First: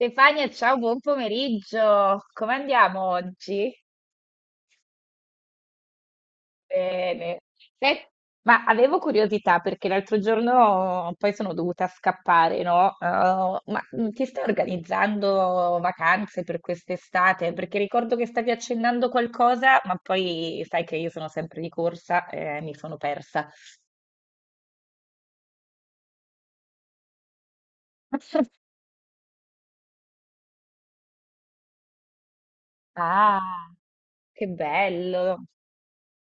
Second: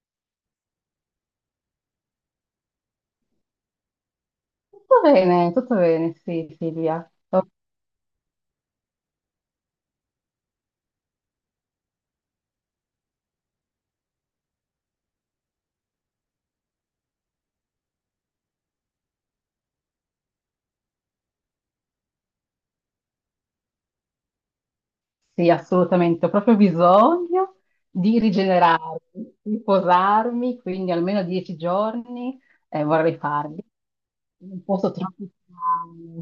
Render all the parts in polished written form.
Stefania, ciao, buon pomeriggio. Come andiamo oggi? Tutto bene, sì, Silvia. Bene. Oh, Sai- ma avevo curiosità perché l'altro giorno poi sono dovuta scappare, no? Ma ti stai organizzando vacanze per quest'estate? Perché ricordo che stavi accennando qualcosa, ma poi sai che io sono sempre di corsa e mi sono persa. Sì, assolutamente. Ho proprio bisogno di rigenerarmi, di posarmi, quindi almeno dieci giorni vorrei farli. Ah, che In un posto tropicale, bello.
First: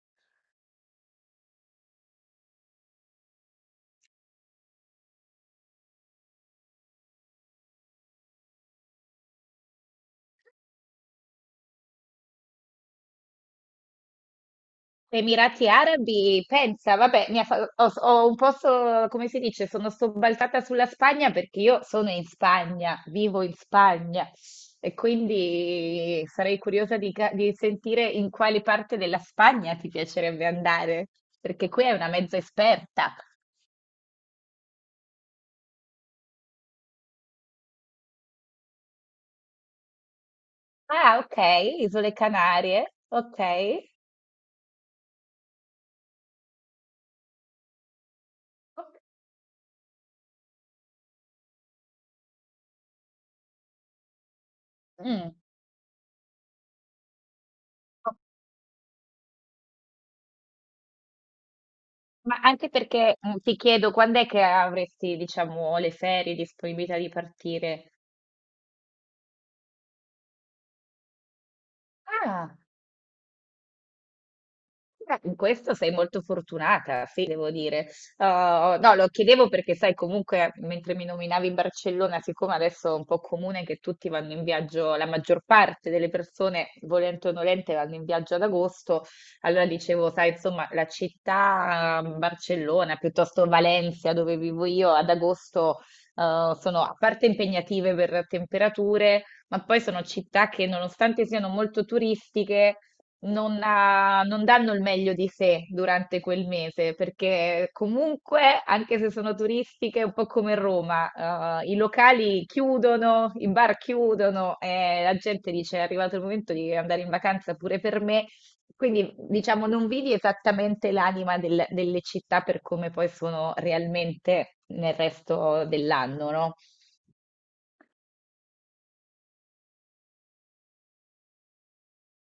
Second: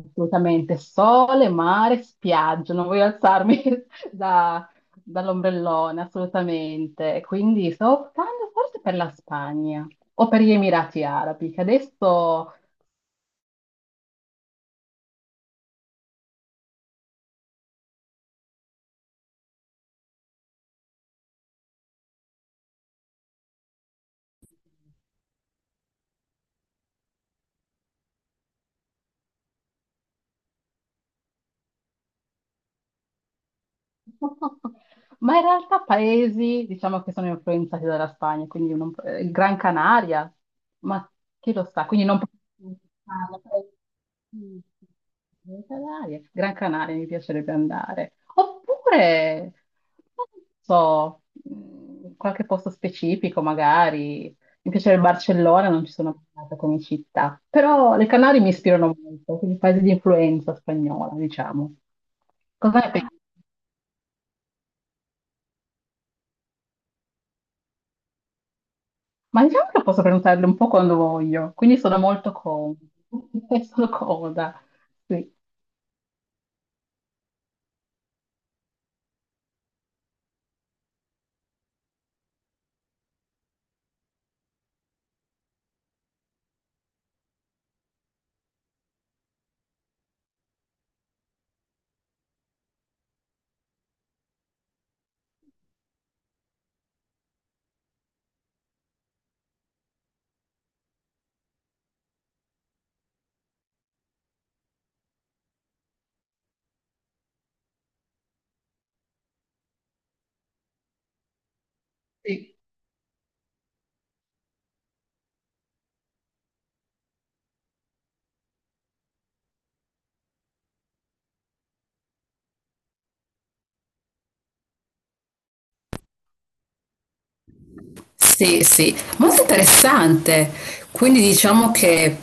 assolutamente. Sole, mare, spiaggia. Non voglio alzarmi da- dall'ombrellone, assolutamente. Quindi sto optando forse per la Spagna o per gli Emirati Arabi, che adesso... Emirati Arabi, pensa, vabbè, ho un po', come si dice, sono sobbalzata sulla Spagna perché io sono in Spagna, vivo in Spagna, e quindi sarei curiosa di sentire in quale parte della Spagna ti piacerebbe andare, perché qui è una mezza esperta. Ma in realtà paesi, diciamo che sono influenzati dalla Spagna, quindi non, Gran Canaria, ma Ah, ok. chi lo sa? Quindi Isole non... Canarie, Ah, ok. paesi- Gran Canaria, Gran Canaria mi piacerebbe andare. Ok. Oppure, non so, qualche posto specifico magari. Mi piacerebbe Mm. Barcellona, non ci sono mai andata come città, però le Canarie mi ispirano molto, quindi paesi di influenza spagnola, diciamo. Ma anche Cosa ne pensi? perché ti chiedo quando è che avresti, diciamo, le ferie, disponibilità di partire? Ma diciamo che posso prenotarle un po' quando voglio, quindi sono molto Ah. comoda. Sono comoda, Beh, sì. in questo sei molto fortunata, sì, devo dire. No, lo chiedevo perché, sai, comunque, mentre mi nominavi Barcellona, siccome adesso è un po' comune che tutti vanno in viaggio, la maggior parte delle persone, volente o nolente, vanno in viaggio ad agosto. Allora dicevo, sai, insomma, la città Barcellona, piuttosto Valencia, dove vivo io, ad agosto, sono a parte impegnative per temperature, ma poi sono città che, nonostante siano molto turistiche, non danno il meglio di sé durante quel mese, perché comunque, anche se sono turistiche, un po' come Roma, i locali Sì, chiudono, i bar chiudono e la gente dice è arrivato il momento di andare in vacanza pure per me. Quindi, diciamo, non vedi esattamente l'anima delle città per come poi sono realmente nel resto dell'anno, no? sì, sì, molto interessante. Quindi diciamo che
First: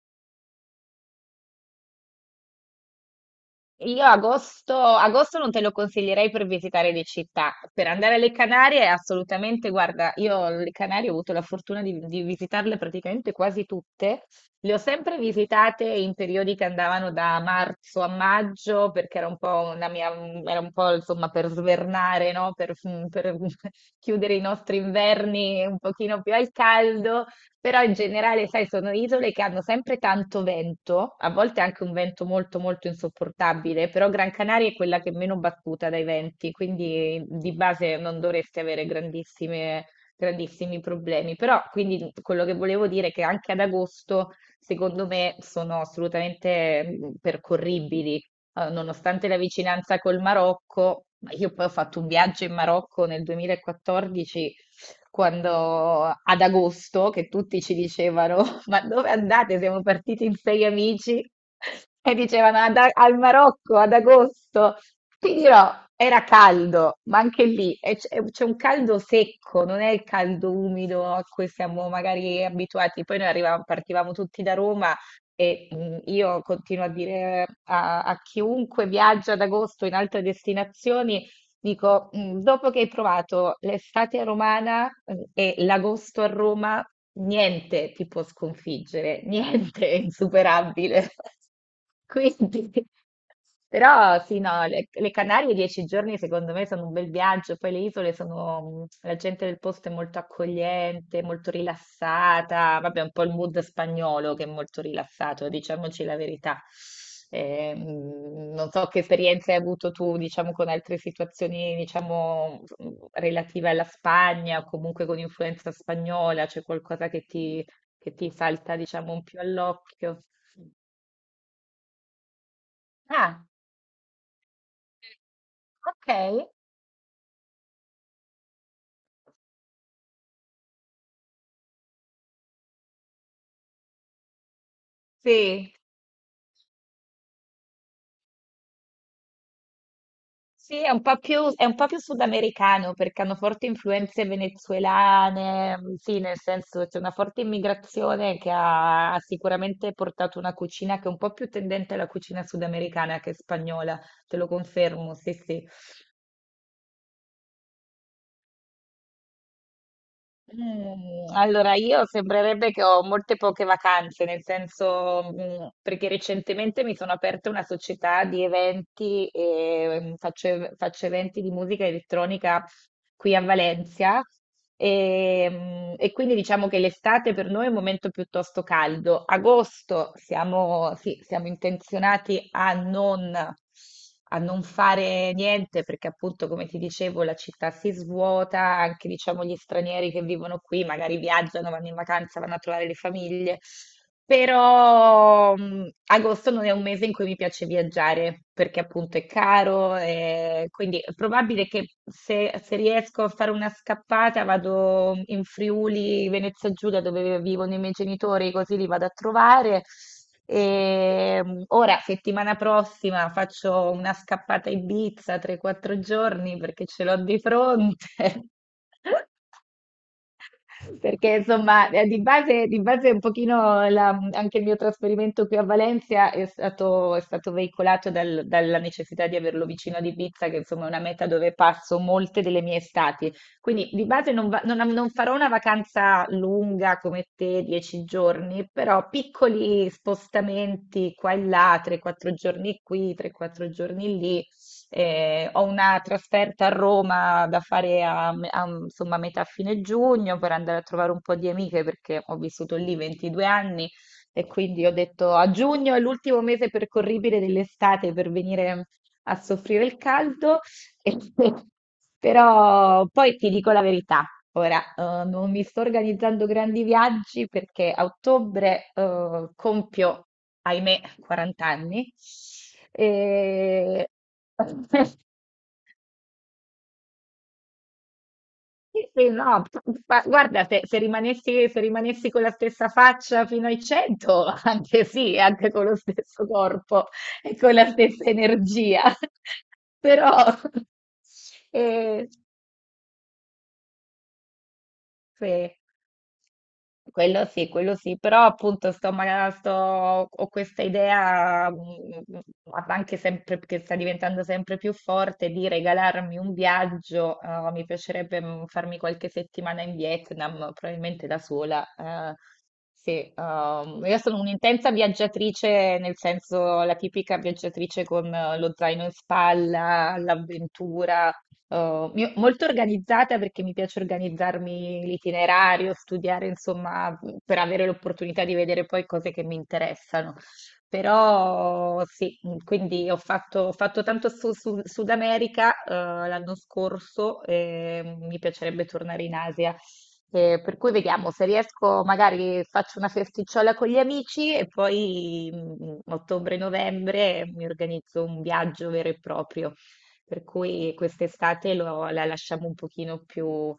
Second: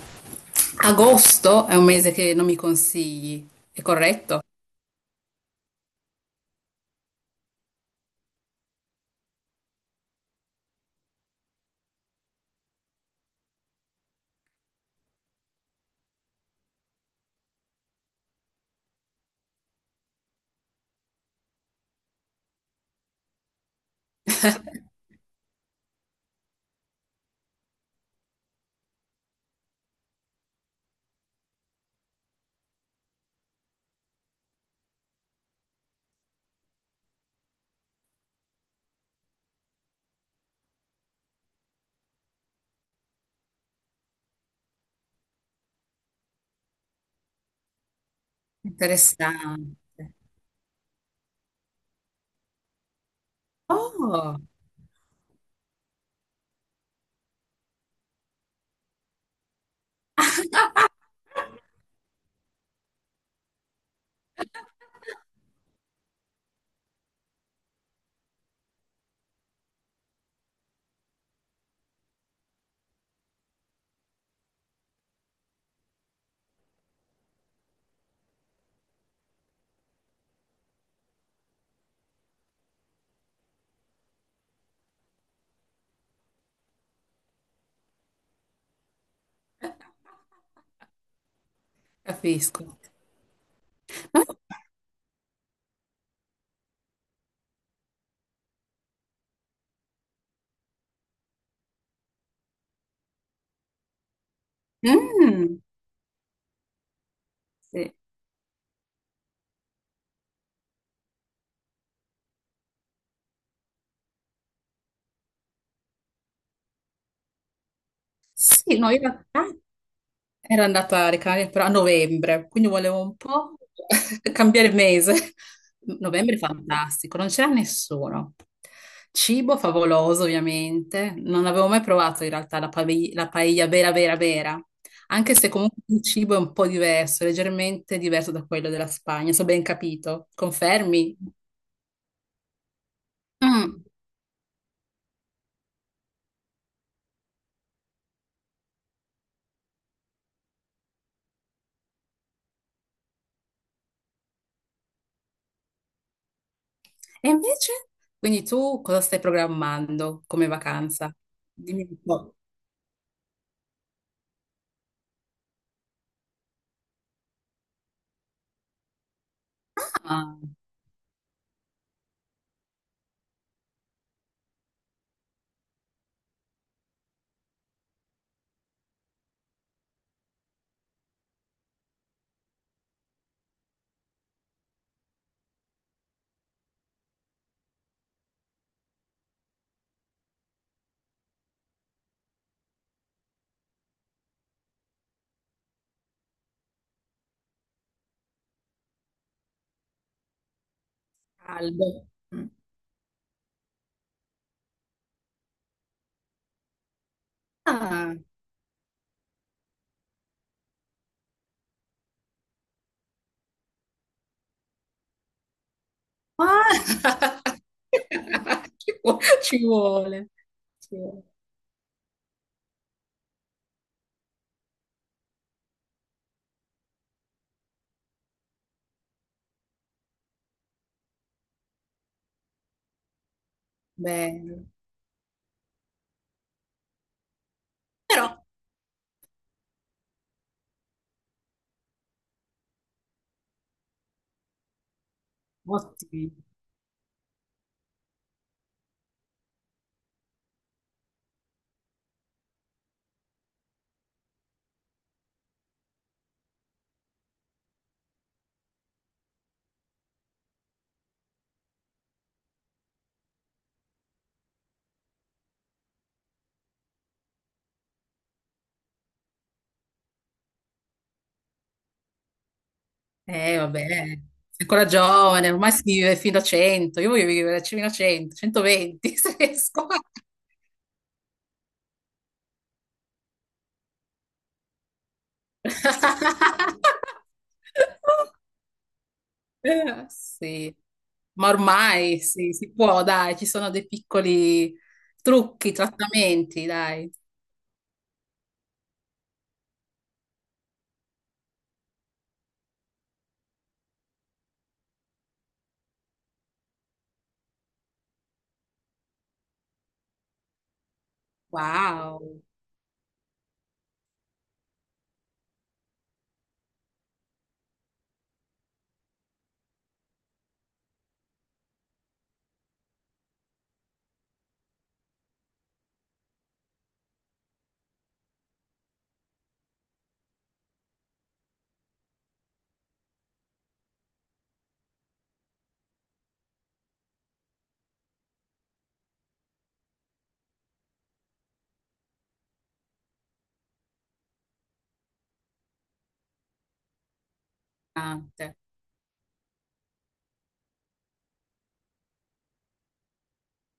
agosto è un mese che non mi consigli, è Io corretto? agosto, agosto non te lo consiglierei per visitare le città. Per andare alle Canarie, assolutamente, guarda, io le Canarie ho avuto la fortuna di visitarle praticamente quasi tutte. Le ho sempre visitate in periodi che andavano da marzo a maggio, perché era un po' una mia, era un po' insomma per svernare, no? Per chiudere i nostri inverni un pochino più al caldo. Però in generale, sai, sono isole che hanno sempre tanto vento, a volte anche un vento molto molto insopportabile, però Gran Canaria è quella che è meno battuta dai venti, quindi di base non dovresti avere grandissime, grandissimi problemi. Però quindi quello che volevo dire è che anche ad agosto, secondo me, sono assolutamente percorribili, nonostante la Interessante. vicinanza col Marocco. Ma io poi ho fatto un viaggio in Marocco nel Oh. 2014, quando ad agosto, che tutti ci dicevano: ma dove andate? Siamo partiti in sei amici e dicevano "Ad al Marocco ad agosto". Ti dirò, era caldo, ma anche lì c'è un caldo secco, non è il caldo umido a cui siamo magari abituati. Poi noi arrivavamo- partivamo tutti da Roma. E io continuo a dire a chiunque viaggia ad agosto in altre destinazioni. Dico, dopo che hai provato l'estate romana e l'agosto a Roma, niente ti può sconfiggere, niente è insuperabile. Quindi, Capisco. però Ma- sì, no, le Canarie 10 giorni secondo me sono un bel viaggio, poi le isole sono, la gente del posto è molto accogliente, molto rilassata, vabbè, un po' il mood spagnolo che è molto rilassato, mm, diciamoci la verità. Sì. Non so che esperienze hai avuto tu, diciamo, con altre situazioni, diciamo, relative alla Spagna o comunque con influenza spagnola, c'è qualcosa che ti, salta, Sì, no, in diciamo, un più realtà all'occhio? era andata alle Canarie però a novembre, quindi volevo un Ah, po' cambiare mese. Novembre è ok, fantastico, non c'era nessuno. Cibo favoloso, ovviamente. Non avevo mai provato in realtà la, la paella vera, vera, vera. Anche se sì. comunque il cibo è un po' diverso, leggermente diverso da quello della Spagna, se ho ben capito. Sì, è un Confermi? po' più, è un po' più sudamericano perché hanno forti Mm. influenze venezuelane, sì, nel senso c'è una forte immigrazione che ha, ha sicuramente portato una cucina che è un po' più tendente alla cucina sudamericana che spagnola, te lo confermo, sì, sì. E invece? Quindi tu cosa stai programmando come vacanza? Allora, Dimmi un io po'. sembrerebbe che ho molte poche vacanze, nel senso, perché recentemente mi sono aperta una società di eventi e Ah, faccio eventi di musica elettronica qui a Valencia. E quindi diciamo che l'estate per noi è un momento piuttosto caldo. Agosto siamo, sì, siamo intenzionati a non fare niente perché appunto, come ti dicevo, la città si svuota, anche diciamo gli stranieri che vivono qui magari viaggiano, vanno in vacanza, vanno a trovare le famiglie. Però agosto non è un mese in cui mi piace viaggiare perché appunto è caro, e quindi è probabile caldo. che Mm. se riesco a fare una scappata vado in Friuli, Venezia Giulia dove vivono i miei Ah. genitori, così li vado a trovare. E, ora, settimana prossima, faccio una scappata a Ibiza 3-4 giorni perché ce l'ho Ah! di fronte. Ci vuole, ci vuole. Perché insomma, di base un pochino anche il mio trasferimento qui a Valencia è stato veicolato dalla necessità di averlo vicino ad Ibiza, che insomma è una meta dove passo molte delle mie estati. Quindi di base non, va- Bello. non- non farò una vacanza lunga come te, dieci Però, giorni, però piccoli spostamenti qua e là, 3-4 giorni qui, 3-4 giorni lì. Ho una ottimi. trasferta a Roma da fare insomma, metà fine giugno per andare a trovare un po' di amiche perché ho vissuto lì 22 anni, e quindi ho detto a giugno è l'ultimo mese percorribile dell'estate per venire a soffrire il caldo. Però poi ti dico la verità, ora non mi sto organizzando grandi viaggi perché a ottobre compio, ahimè, 40 anni. Vabbè, E... sei ancora giovane, ormai si vive fino a 100. Io voglio vivere fino a 100, 120, Sì, se no, riesco. ma guarda, se rimanessi con la stessa faccia fino ai 100, anche sì, anche con lo stesso corpo e con la stessa energia. Però, Sì, ma ormai eh, sì, si può, dai, ci sono dei piccoli trucchi, sì. trattamenti, dai. Quello sì, quello sì, però appunto ho questa idea, anche sempre, che sta diventando sempre più forte, di regalarmi un viaggio. Mi piacerebbe farmi qualche settimana in Vietnam, probabilmente da sola. Wow, Sì, io sono un'intensa viaggiatrice, nel senso la tipica viaggiatrice con lo zaino in spalla, l'avventura. Molto organizzata perché mi piace organizzarmi l'itinerario, studiare, insomma, per avere l'opportunità di vedere poi cose che mi interessano. Però sì, quindi ho fatto tanto su, Sud America l'anno scorso e mi piacerebbe tornare in Asia. Per cui vediamo se riesco, magari faccio una festicciola con gli amici e poi ottobre-novembre mi organizzo un tante. viaggio vero e proprio. Per cui quest'estate la lasciamo un pochino più,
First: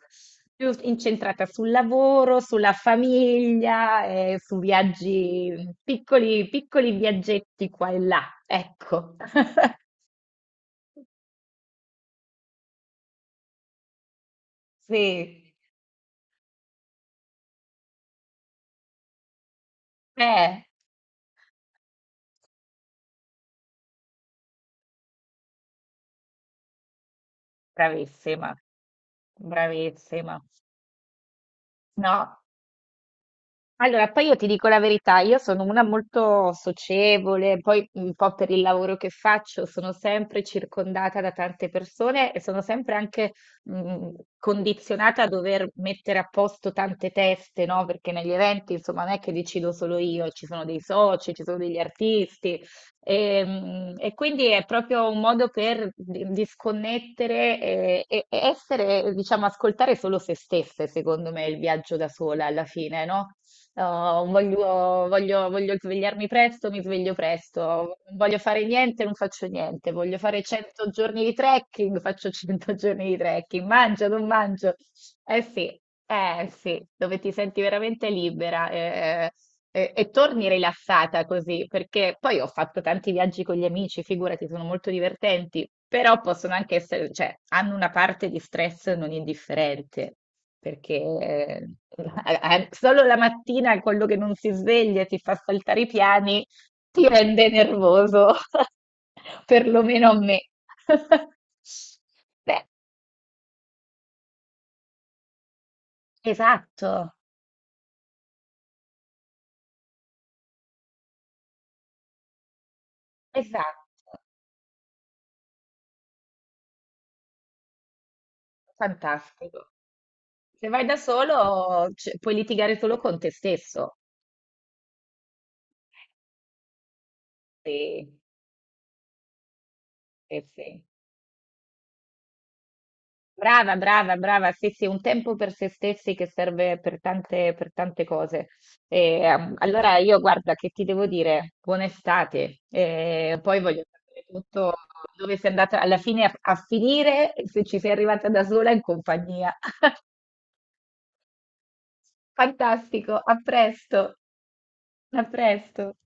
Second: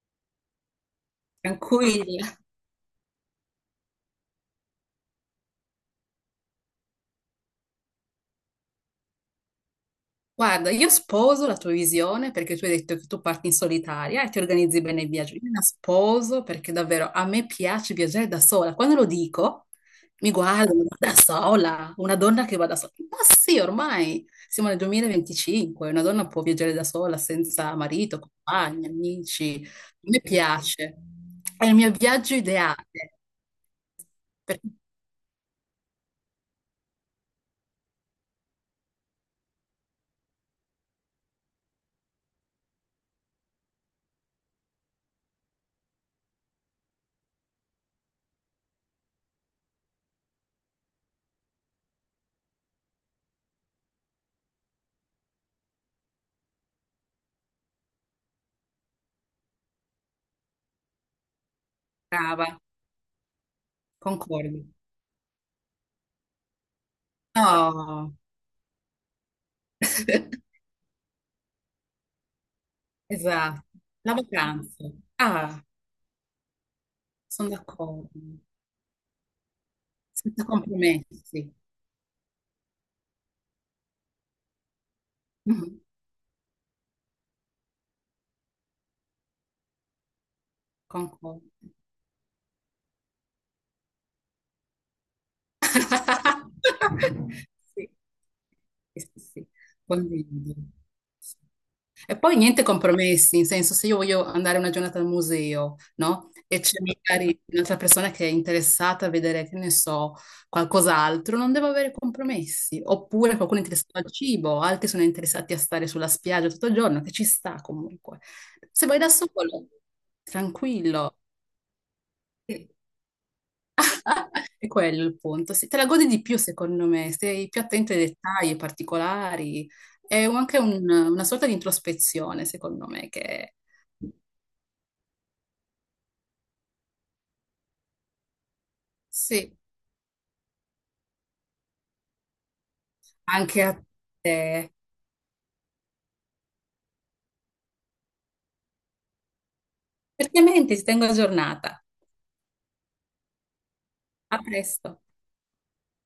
più incentrata sul Tranquilli. lavoro, sulla famiglia, e su viaggi, piccoli, piccoli viaggetti qua e là. Ecco. Guarda, io sposo la tua visione perché tu hai detto che tu parti in solitaria e ti organizzi bene il viaggio. Io Sì, la sposo perché davvero a me piace viaggiare da sola. Quando lo dico, mi eh, guardano da sola, una donna che va da sola. Ma sì, ormai siamo nel 2025, una donna può viaggiare da sola senza marito, bravissima, compagni, amici. A me bravissima. piace. È il mio viaggio No. ideale, Allora, poi io ti dico perché la verità, io sono una molto socievole, poi un po' per il lavoro che faccio sono sempre circondata da tante persone e sono sempre anche mh, condizionata a dover mettere a posto tante teste, no? Perché negli eventi, insomma, non è che decido solo io, ci sono dei soci, ci sono degli artisti e quindi è proprio un modo per disconnettere e essere, diciamo, ascoltare solo se stesse, secondo me, il viaggio da sola brava, alla fine, no? Oh, voglio, concordi. voglio- voglio svegliarmi presto, mi sveglio presto. No, Non voglio fare niente, non faccio niente. Voglio fare 100 giorni di trekking, faccio 100 giorni di esatto, trekking. Mangio, la non mangio. vacanza. Eh Ah, sì, eh sì, dove ti sono senti veramente d'accordo, libera. E senza torni rilassata compromessi, così, perché poi ho fatto tanti viaggi con gli amici, figurati, sono molto divertenti, mhm, però possono anche essere, cioè, hanno una parte di stress non indifferente, perché concordo. eh, solo la mattina quello che non si sveglia e ti fa saltare i piani ti rende Sì, nervoso, sì, sì, sì, perlomeno a me. condivido. E poi niente Beh, compromessi, in senso se io voglio andare una giornata al museo, no? E c'è esatto, magari un'altra persona che è interessata a vedere, che ne so, qualcos'altro, non devo avere compromessi. Oppure qualcuno è interessato al esatto, cibo, altri sono interessati a stare sulla spiaggia tutto il giorno, che ci sta comunque. Se vai da solo, fantastico. Se vai da tranquillo. solo, cioè, puoi litigare solo con te stesso. È quello il punto. Se te la godi di più, secondo me, sei più attento ai Sì, dettagli, ai particolari. È un- sì, anche sì. un- una sorta di introspezione, secondo me, che Brava, brava, brava. Sì, sì, un tempo per se stessi che serve per tante cose. E, sì. allora io guarda che ti devo dire, buona estate. E poi Anche a voglio sapere te. tutto dove sei andata alla fine a finire, e se ci sei arrivata da sola in compagnia. Certamente ti tengo aggiornata. Fantastico, a presto, A presto. a presto.